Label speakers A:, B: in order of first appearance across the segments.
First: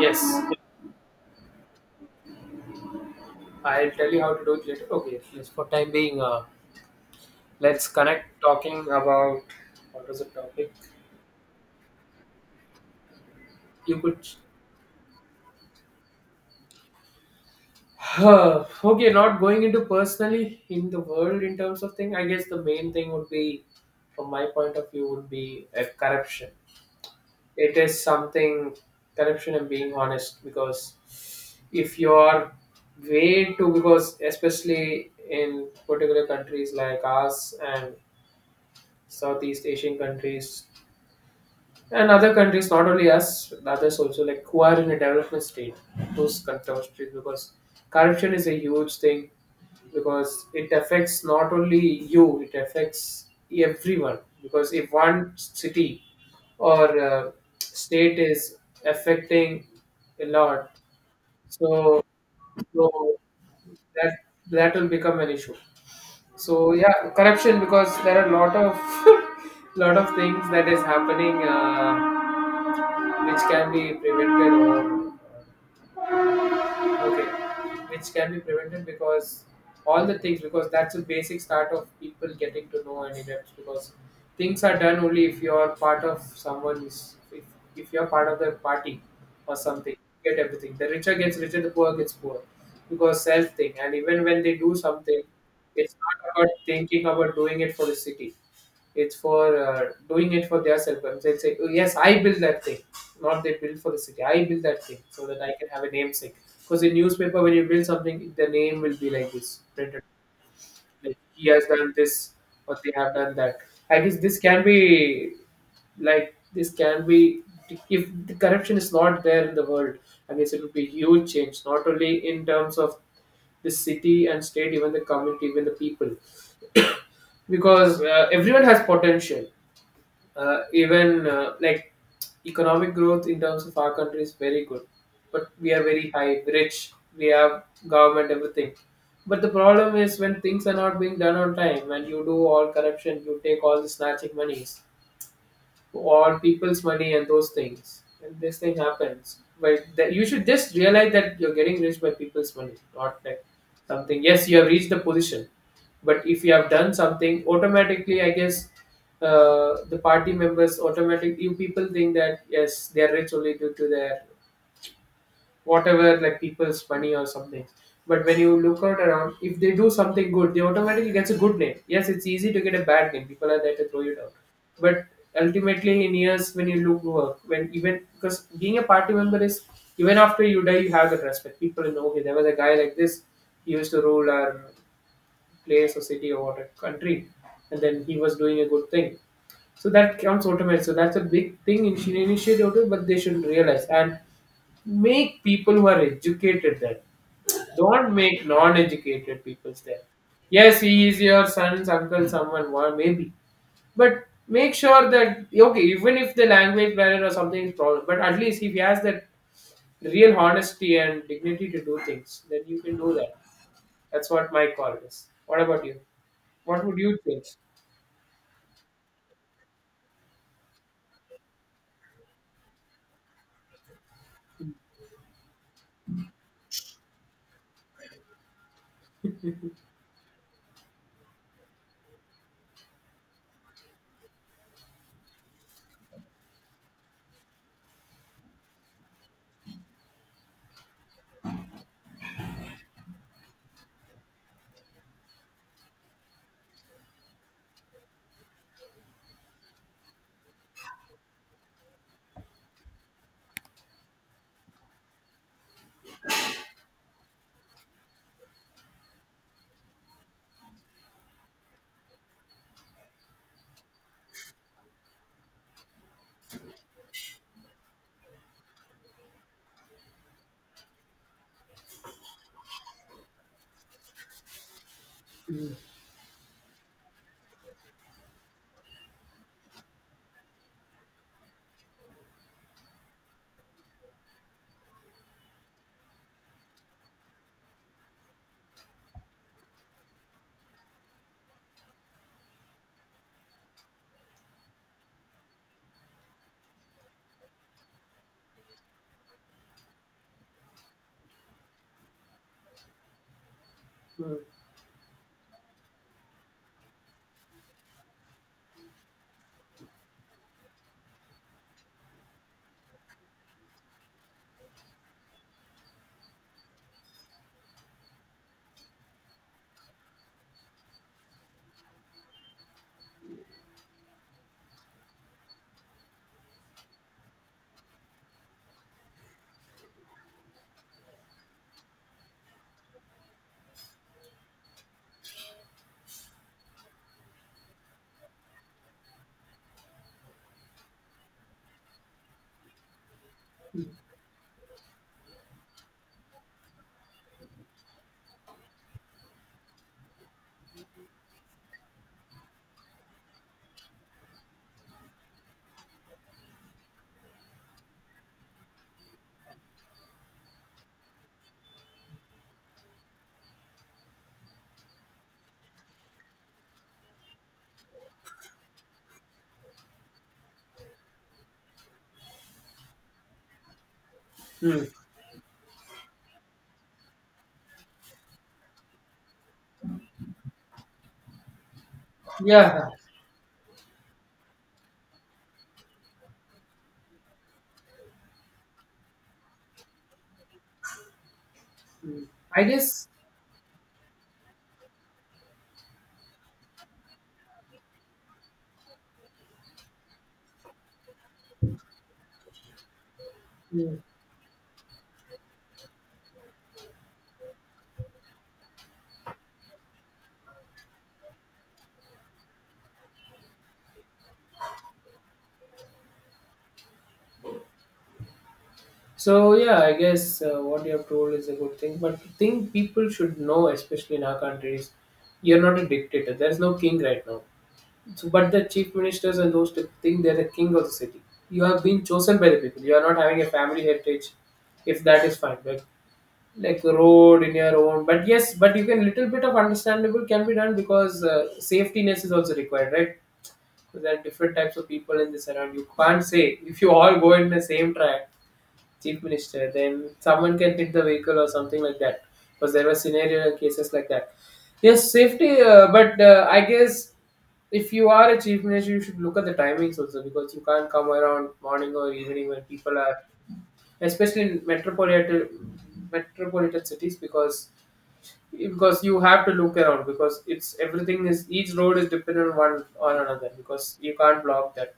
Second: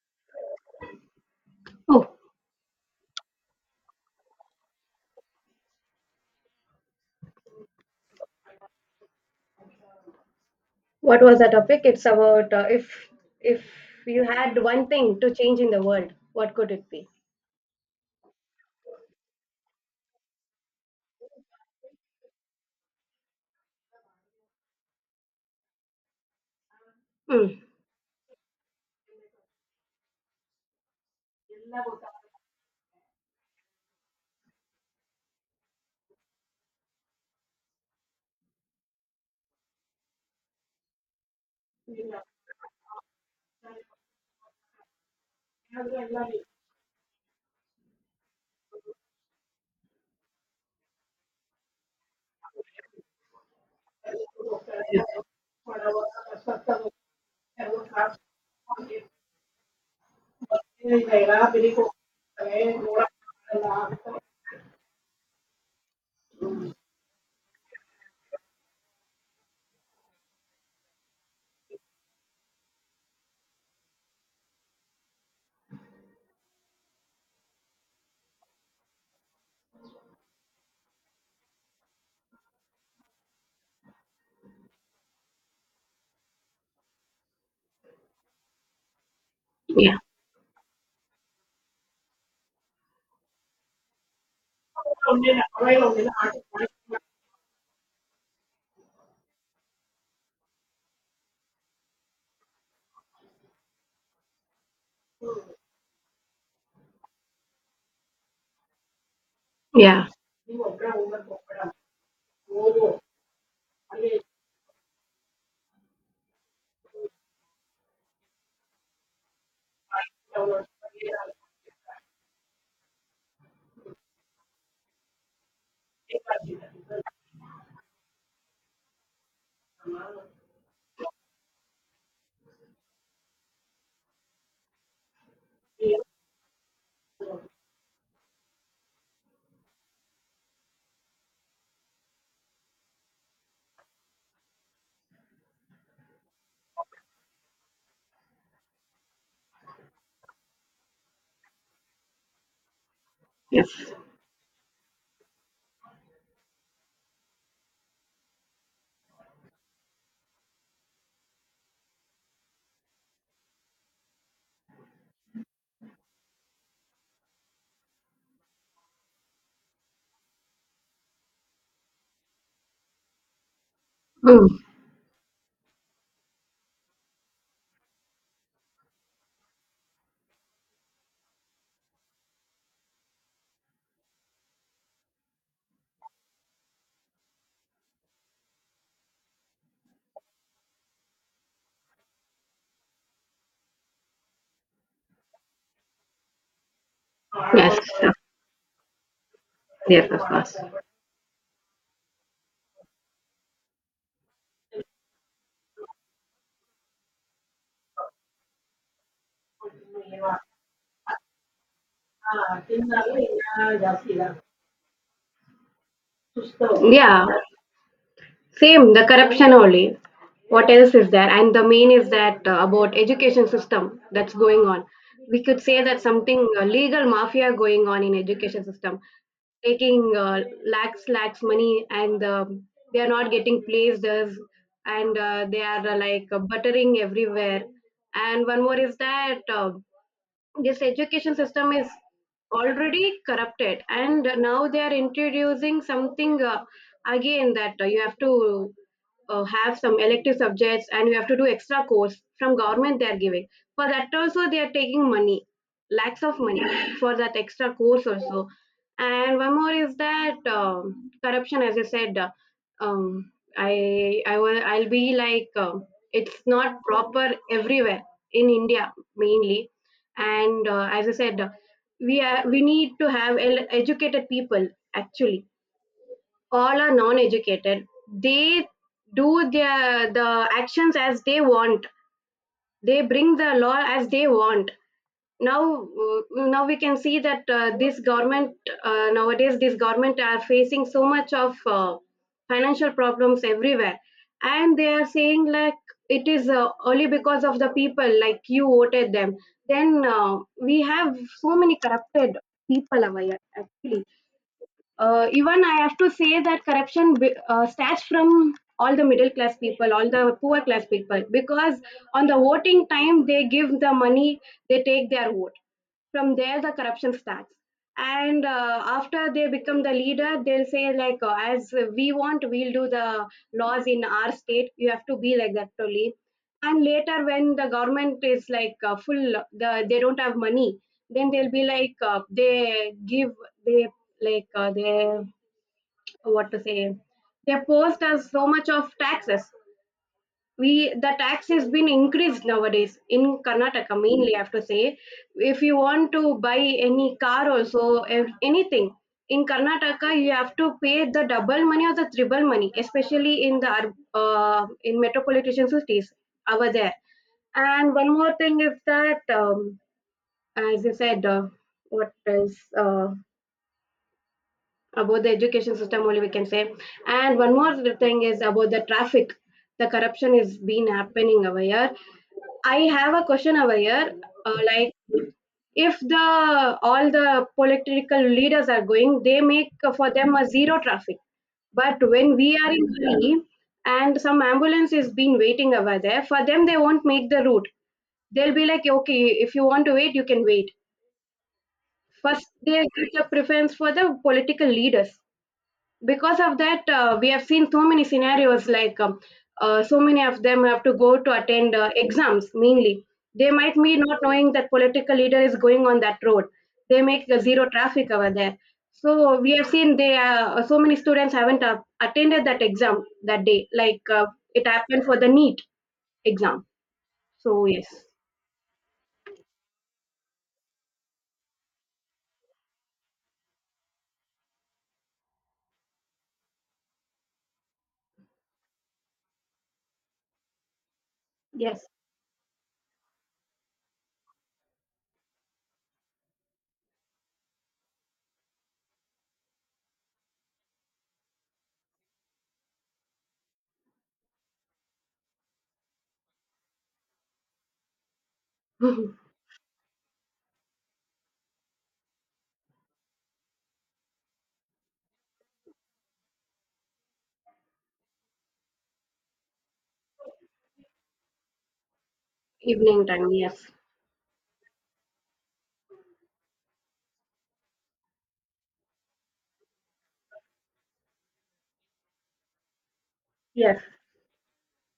A: Yes,
B: Oh,
A: I'll tell you how to do it later. Okay, yes, for time being, let's connect talking about what was the topic?
B: what was the topic? It's about if
A: You could.
B: you had one thing to change in the world, what could it be?
A: Okay, not going into personally in the world in terms of thing. I guess the main thing would be, from my point of view, would be corruption.
B: Mm.
A: It is something corruption and being honest because if you're way too because especially in particular countries like us and Southeast Asian countries and other countries, not only us, others also, like who are in a development state, those countries, because corruption is a huge thing because it affects not only you, it affects everyone. Because if one city or state is affecting a lot, so, so that that will become an issue. So yeah, corruption because there are a lot of lot of things that is happening. Which can be prevented or okay which can be prevented because all the things because that's a basic start of people getting to know and adapt because things are done only if you're part of someone is if, if you're part of the party or something.
B: Yeah,
A: You get everything, the richer gets richer, the poor gets poor because self thing. And even when they do something, it's not about thinking about doing it for the city, it's for doing it for their self. They'll say, oh, yes, I built that thing. Not they built for the city. I built that thing so that I can have a namesake. Because in newspaper, when you build something, the name will be like this printed.
B: yeah,
A: Like he has done this or they have done that. I guess this can be like this can be if the corruption is not there in the world. I guess it would be huge change, not only in terms of the city and state, even the community, even the people, because everyone has potential, even like economic growth in terms of our country is very good, but we are very high rich, we have government everything. But the problem is when things are not being done on time and you do all corruption, you take all the snatching monies or people's money and those things. And this thing happens. But that you should just realize that you're getting rich by people's money, not like
B: yes.
A: something. Yes, you have reached the position, but if you have done something, automatically, I guess, the party members automatically, you people think that yes, they are rich only due to their whatever like people's money or something. But when you look out around, if they do something good, they automatically gets a good name. Yes, it's easy to get a bad name. People are there to throw you down.
B: Mm.
A: But ultimately, in years when you look work, when even because being a party member is even after you die, you have that respect. People know okay, there was a guy like this. He used to rule our place or city or what a country, and then he was doing a good thing. So that counts automatically. So that's a big thing in Indian initiative, but they should realize and make people who are educated there.
B: Yes,
A: Don't
B: of-
A: make non-educated people there.
B: yes, of course.
A: Yes, he is your son's uncle, someone, maybe. But make sure that okay, even if the language barrier or something is problem, but at least if he has that real honesty and dignity to do things, then you can do that. That's what my call is. What about you? What would you
B: Yeah,
A: think?
B: same, the corruption only. What else is there? And the main is that about education system that's going on. We could say that something legal mafia going on in education system, taking lakhs money, and they are not getting places, and they are like buttering everywhere. And one more is that. This education system is already corrupted, and now they are introducing something again, that you have to have some elective subjects, and you have to do extra course from government they are giving. For that also they are taking money, lakhs of money, for that extra course also. And one more is that corruption, as I said, um, I'll be like, it's not proper everywhere, in India mainly. And as I said, we need to have educated people actually.
A: Mm,
B: All are non educated. They do their the actions as they want, they bring the law as they want. now uh, now we can see that this government, nowadays this government are facing so much of financial problems everywhere. And they are saying like, it is only because of the people like you voted them. Then we have so many corrupted people over here actually.
A: mm,
B: Even I have to say that corruption starts from all the middle class people, all the poor class people, because on the voting time they give the money, they take their vote. From there, the corruption starts. And after they become the leader, they'll say like, as we want, we'll do the laws in our state. You have to be like that, Tolly. And later when the government is like full the, they don't have money, then they'll be like, they give they like they, what to say, they post us so much of taxes. We, the tax has been increased nowadays in Karnataka mainly, I have to say. If you want to buy any car also, if anything, in Karnataka you have to pay the double money or the triple money, especially in the in metropolitan cities over there. And one more thing is that as you said, what is, about the education system, only we can say. And one more thing is about the traffic. The corruption is been happening over here. I have a question over here,
A: mm.
B: like, if the all the political leaders are going, they make for them a zero traffic. But when we are in
A: Yeah.
B: hurry, and some ambulance is been waiting over there for them, they won't make the route. They'll be like, okay, if you want to wait, you can wait.
A: Mm.
B: First
A: I
B: they
A: guess.
B: give the preference for the political leaders. Because of that, we have seen so many scenarios like so many of them have to go to attend exams mainly. They might be not knowing that political leader is going on that road, they make a zero traffic over there. So we have seen, they, so many students haven't attended that exam that day, like, it happened for the neat exam. So yes,
A: So yeah, I guess what you have told is a good thing, but the thing people should know, especially in our country, is you're not a dictator. There's no king right now. So, but the chief ministers and those type of thing, they're the king of the city. You have
B: yes.
A: been chosen by the people. You are not having a family heritage, if that is fine. But like the road in your own, but yes, but you can little bit of understandable can be done because safety ness is also required, right? So there are different types of people in this around. You can't say if you all go in the same track chief minister, then someone can hit the vehicle or something like that. Because there were scenario cases like that. Yes, safety. But I guess if you are a chief minister, you should look at the timings also because you can't come around morning or evening when people
B: Evening
A: are,
B: time, yes.
A: especially in metropolitan cities, because you have to look around because it's everything is each road is dependent on one on another
B: Yes,
A: because you can't block that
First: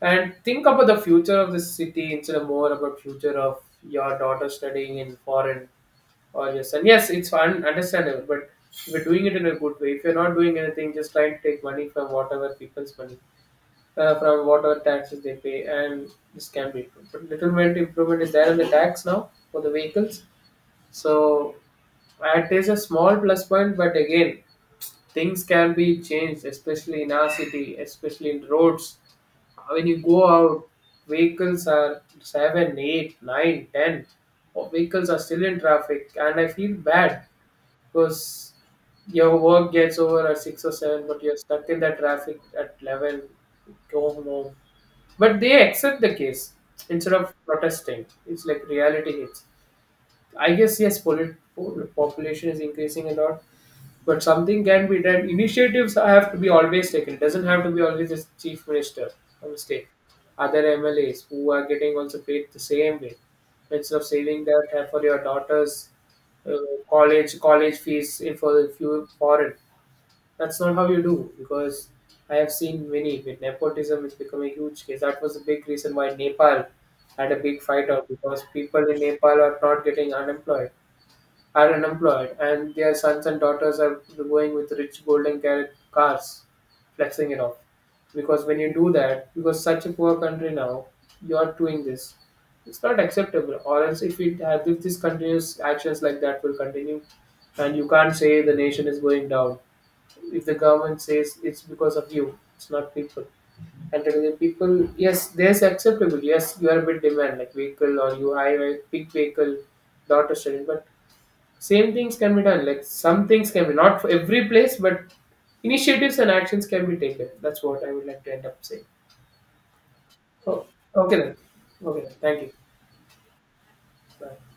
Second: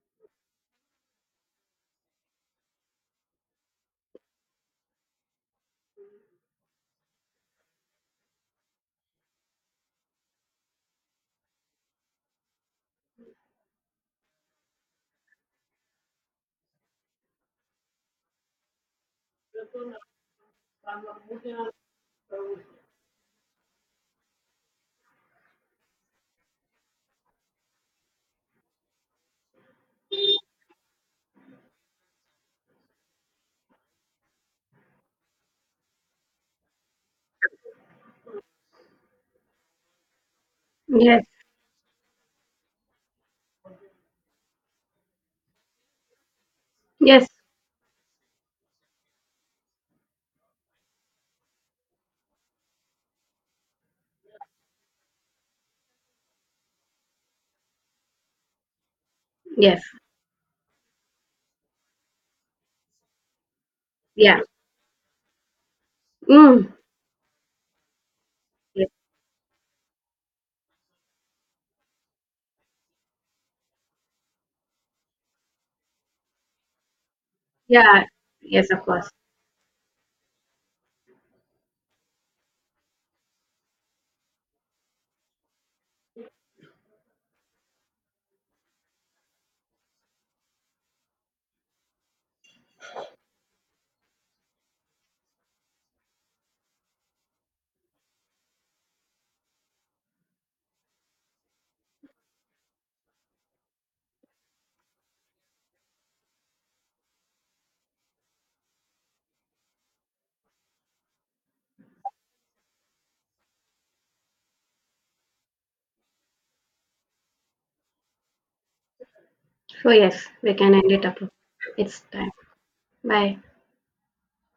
A: and think about the future of this city instead of more about future of your daughter studying in foreign or your son. Yes, it's fun, understandable, but we are doing it in a good way, if you're not doing anything, just try to take money from whatever people's money, from whatever taxes they pay, and this can be improved. But little bit improvement is there in the tax now for the vehicles, so it is a small plus point, but again. Things can be changed, especially in our city, especially in roads. When you go out, vehicles are 7, 8, 9, ten, or vehicles are still in traffic, and I feel bad because your work gets over at 6 or 7, but
B: yes,
A: you're stuck in that traffic at 11. Go home. But they accept the case instead
B: yes,
A: of protesting. It's like reality hits. I guess yes, population is increasing a lot, but something can be done. Initiatives have to be always taken. It doesn't have to be always the chief minister or the
B: yes,
A: state. Other MLAs who are getting also paid the same way. Instead of
B: yeah.
A: saving that for your daughter's uh,
B: Mm.
A: college fees in for if
B: Yes.
A: you foreign, that's not how you do. Because I have seen many with nepotism, it's become a huge case. That was a big reason why Nepal had a big fight
B: Yeah,
A: out because
B: yes, of
A: people in
B: course.
A: Nepal are not getting unemployed are unemployed, and their sons and daughters are going with rich cars, flexing it off. Because when you do that, because such a poor country now, you're doing this. It's not acceptable. Or else, if it if this continuous actions like that will continue, and you can't say the nation is going down. If the government says it's because of you, it's not people and telling the people yes there's acceptable yes you are a bit demand like vehicle or you high big vehicle daughter student but same things can be done. Like some things can be not for every place, but initiatives and actions can be taken. That's what I would like to end up saying.
B: So yes, we
A: Oh,
B: can end it
A: okay
B: up.
A: then.
B: It's
A: Okay then.
B: time.
A: Thank you.
B: Bye.
A: Bye.